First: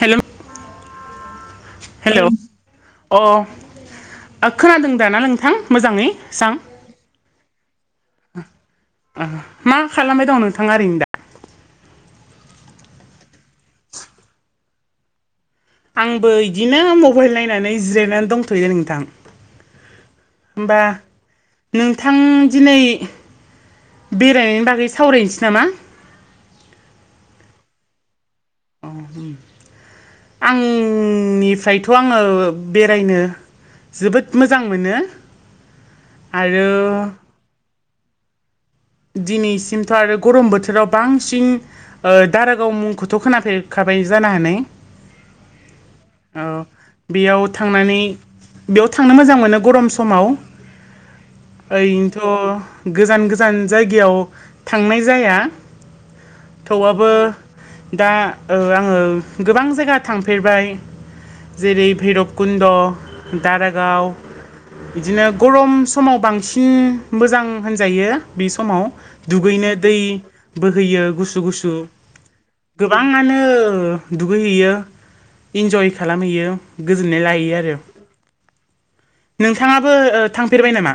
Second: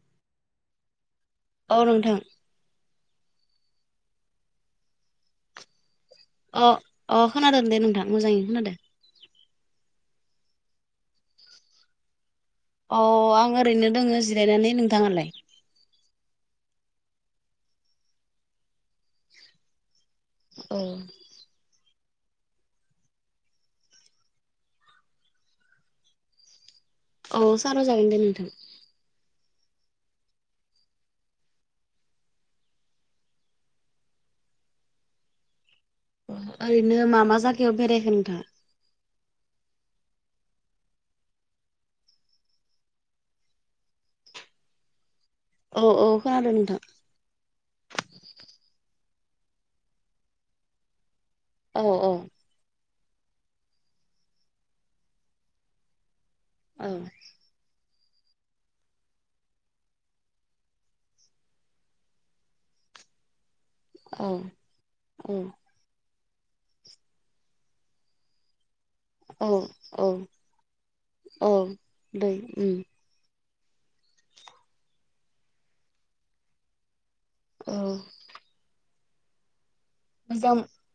हेल औ नोंथां हेलौ अ ओ खोनादों दाना नोंथां मोजाङै? सां अ अ खोनादों दे नोंथां मोजाङै खोनादों। मा खालामबाय दं नोंथाङा ओरैनो दा? अ आं ओरैनो दोङो जिरायनानै नोंथाङालाय? आंबो बिदिनो मबाइल नायनानै जिरायनानै दंथ'यो नोंथां। औ होमबा नोंथां दिनै बेरायनायनि बागै सावरायनोसै नामा? औ साराव जागोन दे नोंथां। अ उम। आंनिफ्रायथ' आङो बेरायनो जोबोद मोजां मोनो। आरो ओरैनो मा मा जायगायाव बेरायखो नोंथाङा? दिनैसिमथ' आरो गरम बोथोराव बांसिन ओ दारागाव मुंखौथ' खोनाफेरखा बाय जानो हानाय? औ औ खोनादों नोंथां बेयाव थांनानै बेयाव थांनो मोजां मोनो गरम समाव ओ औ इनोथ गोजान गोजान जायगायाव थांनाय जाया औ थेवबाबो दा ओ आङो गोबां जायगा थांफेरबाय जेरै भैरबकुन्द' दारागाव औ बिदिनो गरम समाव बांसिन मोजां होनजायो। बे समाव औ दुगैनो दै औ बोहैयो गुसु औ गुसु दै उम गोबाङानो दुगैयो इनजय खालामहैयो गो जोननाय औ लाहैयो‌। नोंथाङाबो ओ थांफेरबाय नामा?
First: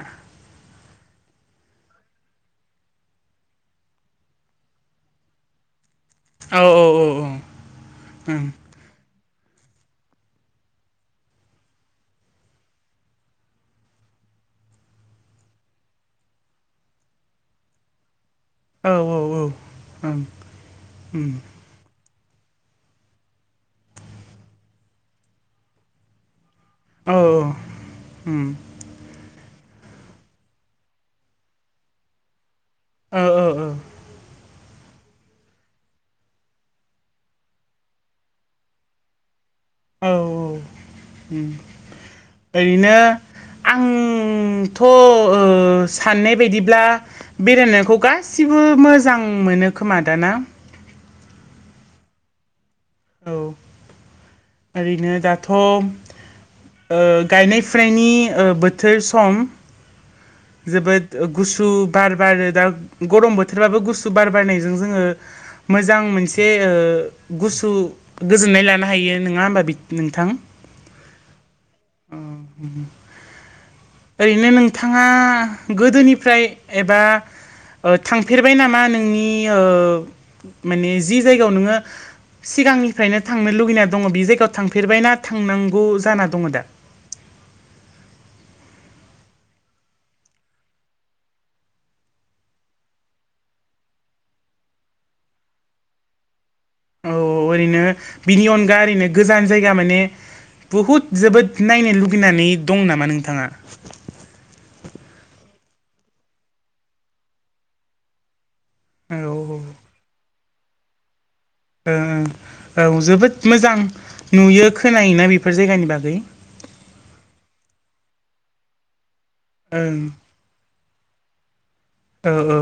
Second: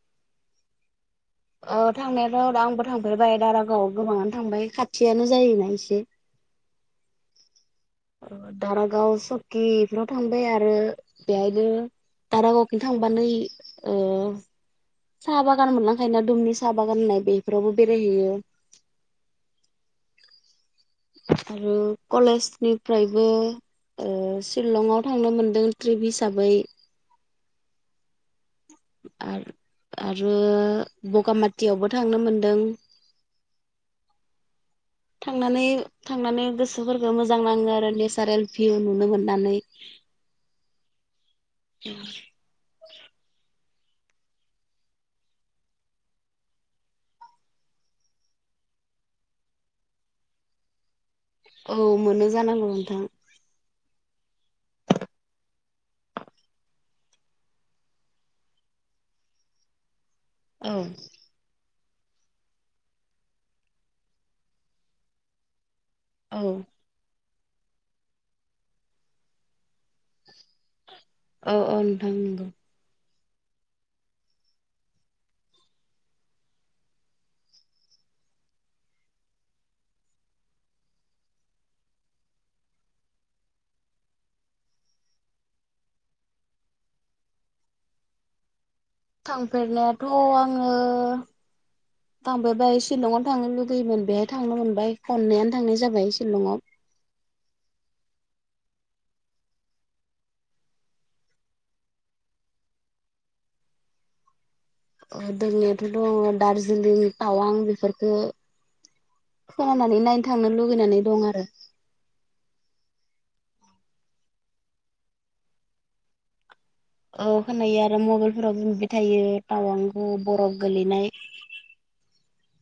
अ थांनायाथ' आंबो थांफेरबाय दारागाव आव गोबाङानो थांबाय खाथियानो जायोना एसे। औ औ औ औ दारागाव सकि इफोराव थांबाय आरो बेहायनो दारागावखै थांबानो ओ साहा बागान मोनलांखाय ना दुमनि साहा बागान होननाय बेफोरावबो बेरायहैयो। औ औ औ ओं। आरो कलेजनिफ्रायबो ओ सिलङाव थांनो मोनदों ट्रिप हिसाबै औ उम। आरो आरो बगामाथियावबो थांनो मोनदों। औ औ औ थांनानै थांनानै गोसोफोरखौ मोजां नाङो आरो नेसारेल भिउ नुनो मोननानै। औ औ उम ओरैनो आं उमथ' ओ साननाय बायदिब्ला बेरायनायखौ गासिबो मोजां मोनो खोमा दाना? औ मोनो जानांगौ औ ओरैनो दाथ' ओ गायनाय फुनायनि ओ बोथोर सम औ जोबोद गुसु बार बारो दा गरम बोथोरबाबो गुसु बार बारनायजों जोङो मोजां औ मोनसे ओ गुसु गोजोननाय लानो हायो नङा होमबा बि नोंथां? अ अ नोंथां नोंगौ। ओरैनो नोंथाङा गोदोनिफ्राय एबा थांफेरबाय नामा नोंनि माने जि जायगायाव नोङो सिगांनिफ्रायनो थांनो लुगैना दङ बे जायगायाव थांफेरबायनाा थांनांगौ जाना दं दा? [inaudible] थांफेरनायाथ' आङो थांफेरबाय शिलंआव थांनो लुगैयोमोन बेहाय थांनो मोनबाय खननैआनो थांनाय जाबाय शिलंआव। औ औ ओरैनो बिनि अनगा ओरैनो गोजान जायगा माने बुहुद जोबोद नायनो लुगैनानै दं नामा नोंथाङा? दोंनायाथ' दङ दार्जिलिं टावां बेफोरफोरखो औ थांनो लुगैनानै दं आरो ओ औ जोबोद मोजां नुयो खोनायोना बेफोर जायगानि बागै [inaudible] औ खोनायो आरो मबाइलफोरावबो नुबाय थायो। ओं [unintelligible] बर'फ गोलैनाय ओ ओ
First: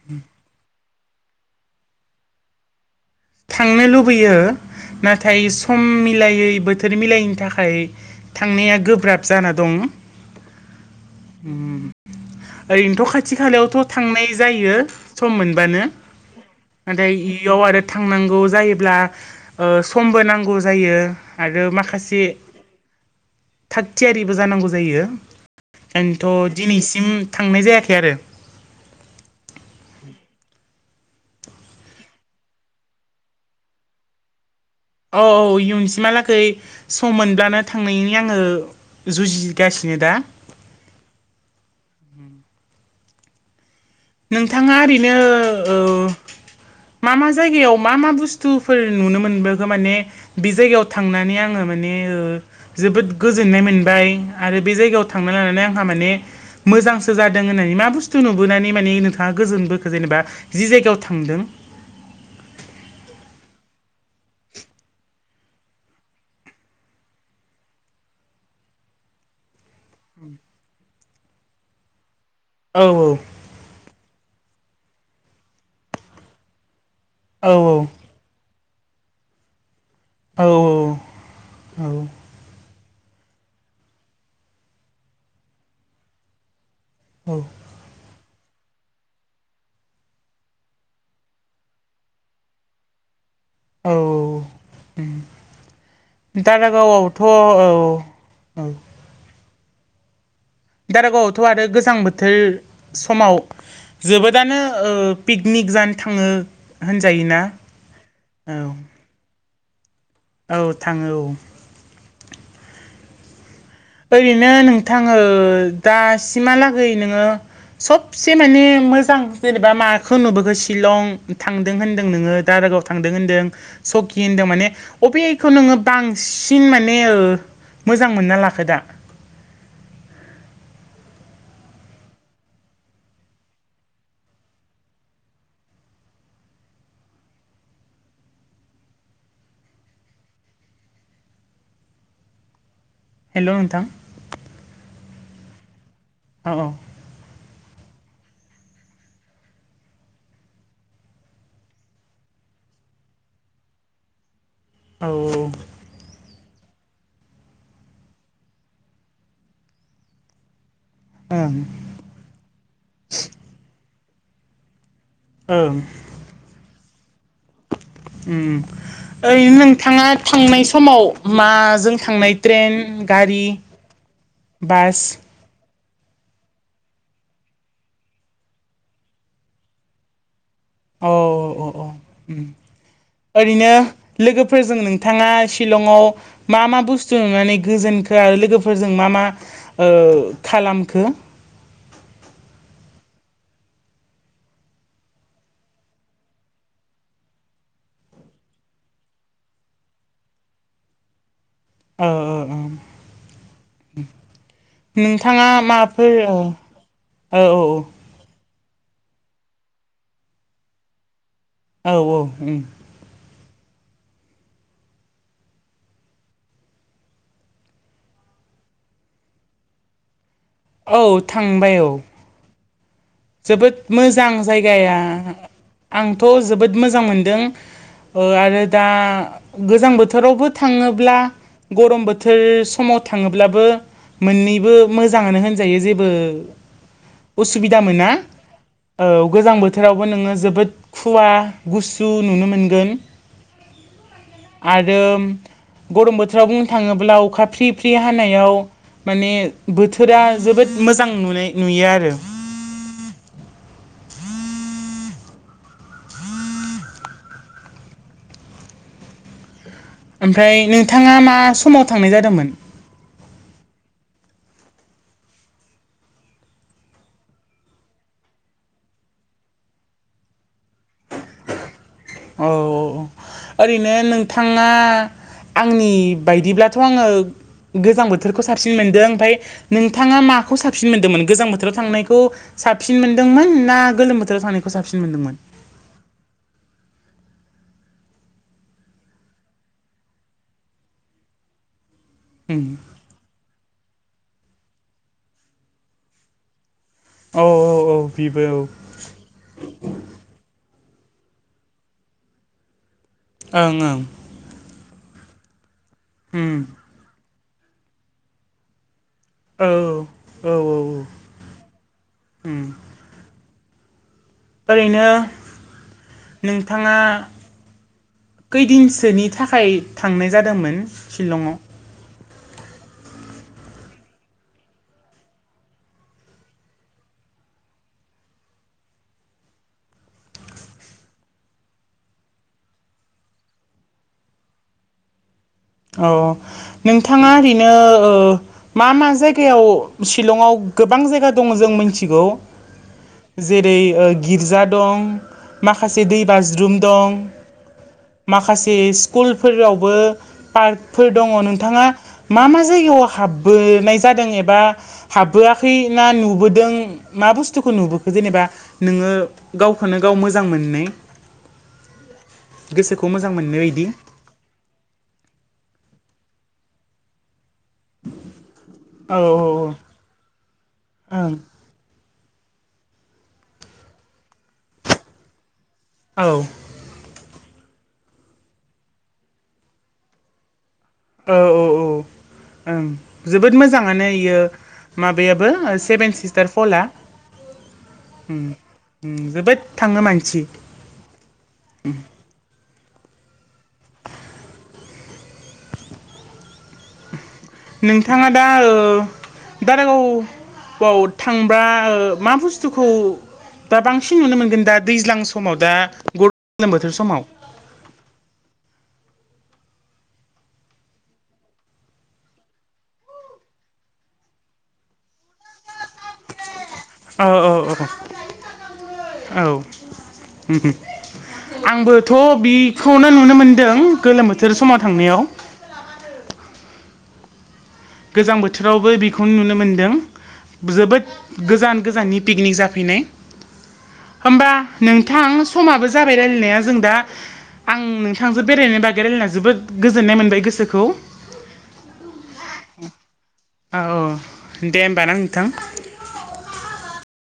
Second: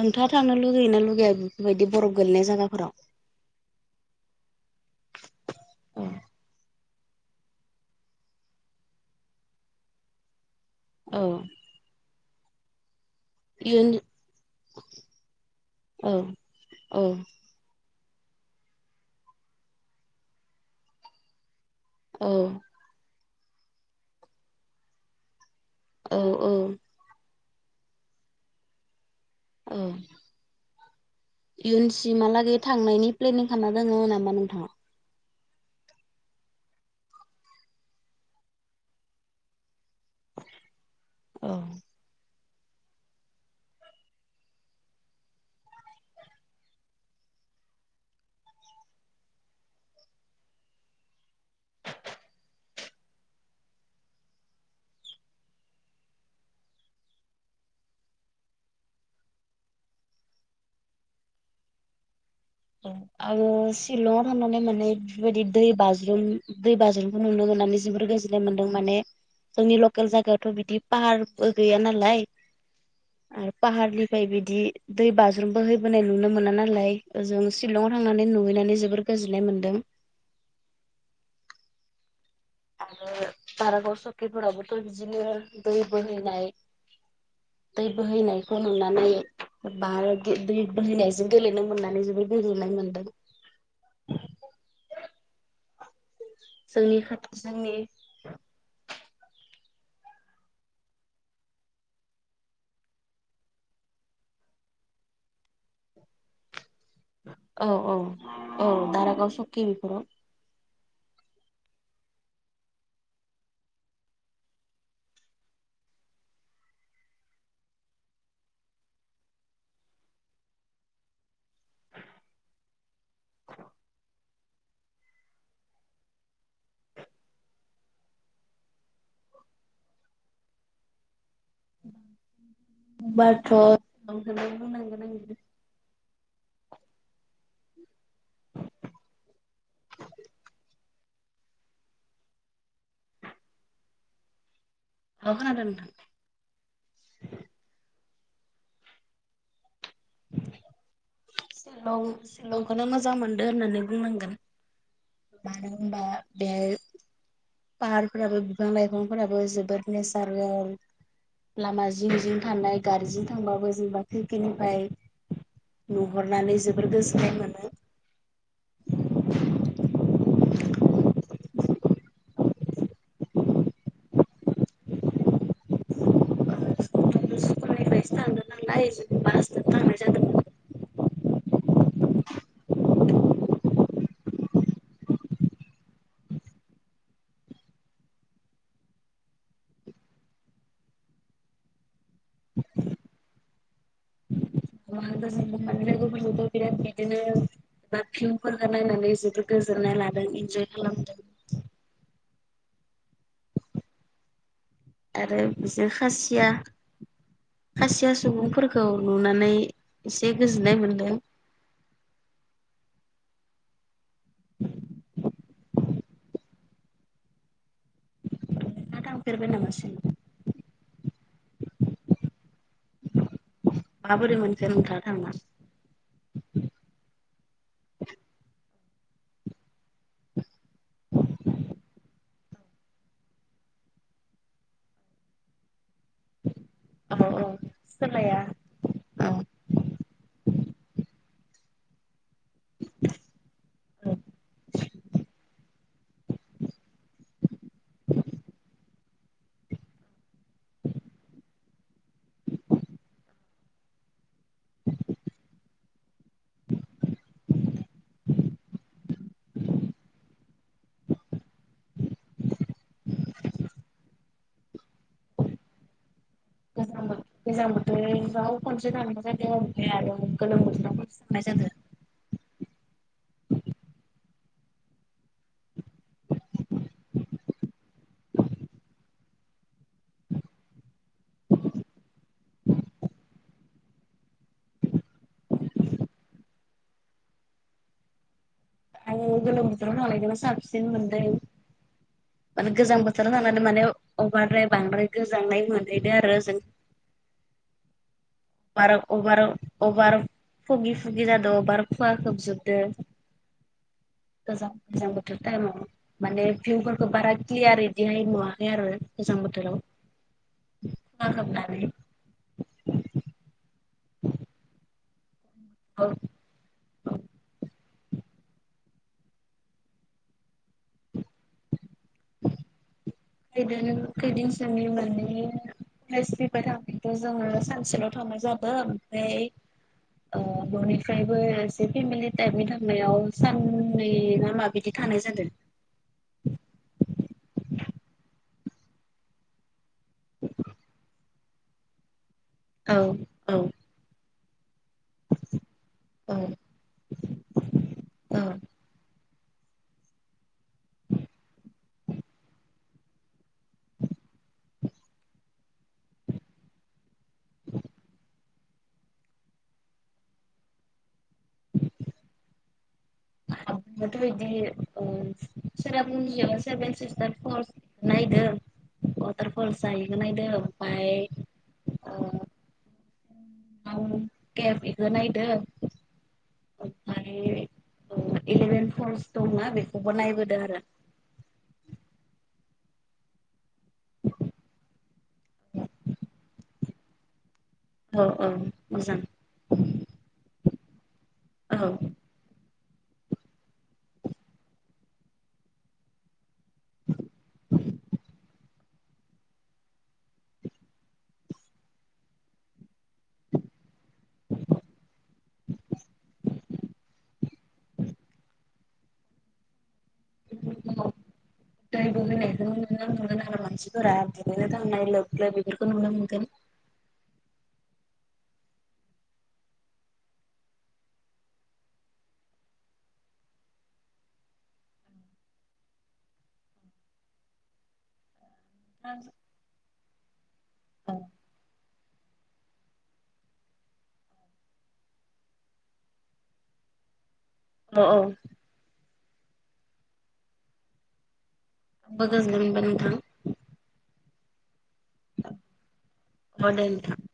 नोंथाङा थांनो लुगैनो लुगैया बेफोरबायदि बर'फ गोलैनाय जायगाफोराव? थांनो लुबैयो नाथाय सम मिलायैबोथो बोथोर मिलायनि थाखाय थांनाया गोब्राब जाना दं। औ ओरैनोथ'खाय खाथि खालायावथ' इयुन थांनाय जायो सम मोनबानो औ औ नाथाय इयाव आरो थांनांगौ जायोब्ला ओ समबो नांगौ जायो माखासे औ थागथियारिबो जानांगौ जायो। औ औ ओंखायथ' दिनैसिम थांनाय जायाखै आरो औ इयुन सिमहालागै थांनायनि प्लेनिं खालामना दङो नामा नोंथाङा? औ औ इयुनसिमहालागै सम मोनब्लानो थांनायनि आङो जुजिगासिनो सनि दा औ नोंथाङा ओरैनो ओ मा मा जायगायाव मा मा बुस्थुफोर नुनो मोनबो माने बे जायगायाव थांनानै आङो म माने ओ जोबोद गोजोननाय मोनबाय आरो बे जायगायाव थांना लानानै आंहा माने मोजांसो जादों होननानै मा बुस्थु नुबोनानै नोंथाङा गोजोन बोखो जेनेबा जि जायगायाव थांदों। आङो शिलंआव थांनानै माने बेबायदि दै बाज्रुम दै बाज्रुमखौ नुनो मोननानै जोबोर गो जोननाय मोनदों माने जोंनि लकेल जायगायावथ' बिदि पाहार बो गैया नालाय औ आरो फाहारनिफ्राय बिदि दै बाज्रुमबो हैबोनाय नुनो मोना नालाय जों औ शिलंआव थांनानै नुहैनानै जोबोर गोजोननाय मोन्दों। औ औ औ आरो दारागाव सकिफोराबोथ' बिदिनो दै बोहैनाय औ दै बोहैनाय फुननानै बार बोहैनायजों गेलेनो मोननानै जोबद गोजोननाय मोन्दों। औ औ औ जोंनि दारागावआवथ' खाथि जोंनि औ औ। दारागावआवथ' आरो गोजां बोथोर समाव जोबोदानो ओ पिकनिक जानो थाङो। होनजायोना औ औ औ दारागाव सकि बेफोराव औ थाङो औ। ओरैनो नोंथां ओ दासिमहालागै नोङो सबसे माने मोजां जेनेबा माखौ नुबोखो शिलं थांदों होनदों नोङो दारा गाव थांदों होनदों सकि होनदों माने अबेखौ नोङो बांसिन माने ओ मोजां मोनना लाखो दा? होनबाथ' सिलंखोनो बुंनांगोन आङो। हेल' नोंथां औ खोनादों नोंथां। अ अ शिलं शिलंखौनो मोजां मोनदो होननानै बुंनांगोन। औ मानो होनबा बे पाहारफोराबो बिफां लाइफांफोराबो जोबोद नेचारेल। ओं लामा जिं जिं थानाय गारि जिं थांबाबो जेनबा खिरखिनिफ्राय ओं नुहरनानै जोबोर गोजोन उम ओरैनो नोंथाङा थांनाय समाव मा जों थांनाय ट्रेन गारि बास? सो थांनो नांलाय बासोंसो थांनाय जादोंमोन। औ औ औ उम ओरैनो लोगोफोरजों नोंथाङा शिलंआव मा मा बुस्थु नुनानै गोजोन खो लोगोफोरजों मा मा ओ खालामखो? [unintelligible] बिराद बिदिनो बा भिउमफोरखौ नायनानै जोबोद गोजोननाय लादों इनजय खालामदों। औ औ औ आरो नोंथाङा बिजों माफोर ओ‌ खासिया औ औ औ खौ नुनानै एसे गोजोननाय मोनदों। औ औ उम नोंथाङा थांफेरबाय नामा सिलं? औ थांबाय औ। जोबोद मोजां माबोरै मोनखो जायगाया नोंथाङा थांना? आंथ' जोबोद मोजां मोनदों। ओ आरो दा गोजां बोथोरावबो थाङोब्ला गरम बोथोर समाव थाङोब्लाबो मोननैबो मोजाङानो होनजायो जेब औ बो औ असुबिदा मोना। सोलाया औ औ गोजां बोथोरावबो नोङो जोबोद खुवा गुसु नुनो मोनगोन आरो गरम बोथोराव बुंनो थाङो ब्ला कखा‌ फ्रि फ्रि हानायाव माने बोथोरा जोबोद मोजां नुनाय नुयो आरो। [inaudible] ओमफ्राय नोंथाङा मा समाव थांनाय जादोंमोन? गोजां बोथोराव खनसे थांनाय जादों आरो गोलोम बोथोराव खनसे थांनाय जादों। औ औ औ ओरैनो नोंथाङा आंनि बायदिब्लाथ' आङो गोजां बोथोरखौ साबसिन मोनदों ओमफाय नोंथाङा माखौ साबसिन मोनदोंमोन गोजां बोथोराव थांनायखौ साबसिन मोन्दोंमोन ना गोलोम बोथोराव थांनायखौ साबसिन मोनदोंमोन? गोलोम बोथोराव थांनायखौनो साबसिन मोनदों माने गोजां बोथोराव ज जानो माने अबारद्राय बांद्राय गोजांनाय मोनहैदो आरो जों उम औ औ औ बेबो अबार अबार अबार फुगि फुगि जादो अबार खुवा खोबजोबदों ओं ओं गोजां गोजां बोथोर टाइमाव माने उम भिउफोरखौ बारा क्लियारै बिहाय नुवाखै आरो। गोजां औ औ औ बोथोराव उम [unintelligible] ओरैनो नोंथाङा खैदिनसोनि थाखाय थांनाय जादोंमोन शिलंआव खैदिन खैदिनसोनि माने कलेज फैबाय थांनानैथ' जोङो सानसेल' थांनाय जादों ओमफ्राय ओ न'निफ्रायबो एसे फेमिलि टाइपनि थांनायाव साननै ना मा बियदि थानाय जादों अ नोंथाङा ओरैनो ओ मा मा जायगायाव शिलंआव गोबां जायगा दङ जों मिथिगौ औ औ जेरै ओ गिर्जा दं माखासे औ दैबाज्रुम दं औ माखासे स्कुलफोरावबो पार्कफोर दङ नोंथाङा मा मा जायगायाव हाबबोनाय जादों एबा हाबबोआ खै ना नुबोदों मा बुस्थुखौ नुबोखो जेनेबा नोङो गावखौनो गाव मोजां मोनै गोसोखौ मोजां मोनो आंथ बिदि ओ सेरापुनजियाव सेभेन सिस्थार पलस नायदो औ वाटारफल जाहैखौ नायदों ओमफाय औ ओ केप इखौ नायदों औ ओमफ्राय इलेभेन फलस दंना बेखौबो नायबोदों आरो। औ औ औ ओं जोबोद मो मोजांआनो इयो माबायाबो सेभेन सिस्टार फला औ ओम औ ओम मोजां जोबोद थाङो मानसि औ नोंथाङा दा ओ दारागावाव थांबा मा बुस्थुखौ दा बांसिन नुनो मोनगोन दा दैज्लां समाव दा ग गोलोम बोथोर समाव। [inaudible] दै बोहैनायखौ नुनो मोनगोन हालो हालो मानसिफोरा दुगैनो थांनाइ लोब लोब बेफोरखौनो मोनगोन औ औ औ औ ओम ओम आंबोथ' बिखौनो नुनो मोनदों गोलोम बोथोर समाव थांनायाव आरो गोजां बोथोरावबो औ बेखौनो नुनो मोनदों जोबोद गोजान गोजाननि पिकनिक जाफैनाय होमबा नोंथां समाबो जाबाय रायलायनाया जों दा आं औ नोंथांजों आंबो बेरायनायनि बागै रायलायना जोबोद गोजोननाय मोनबाय गोसोखौ मोजां मोन औ औ दे होमबा ना नोंथां। नोंथां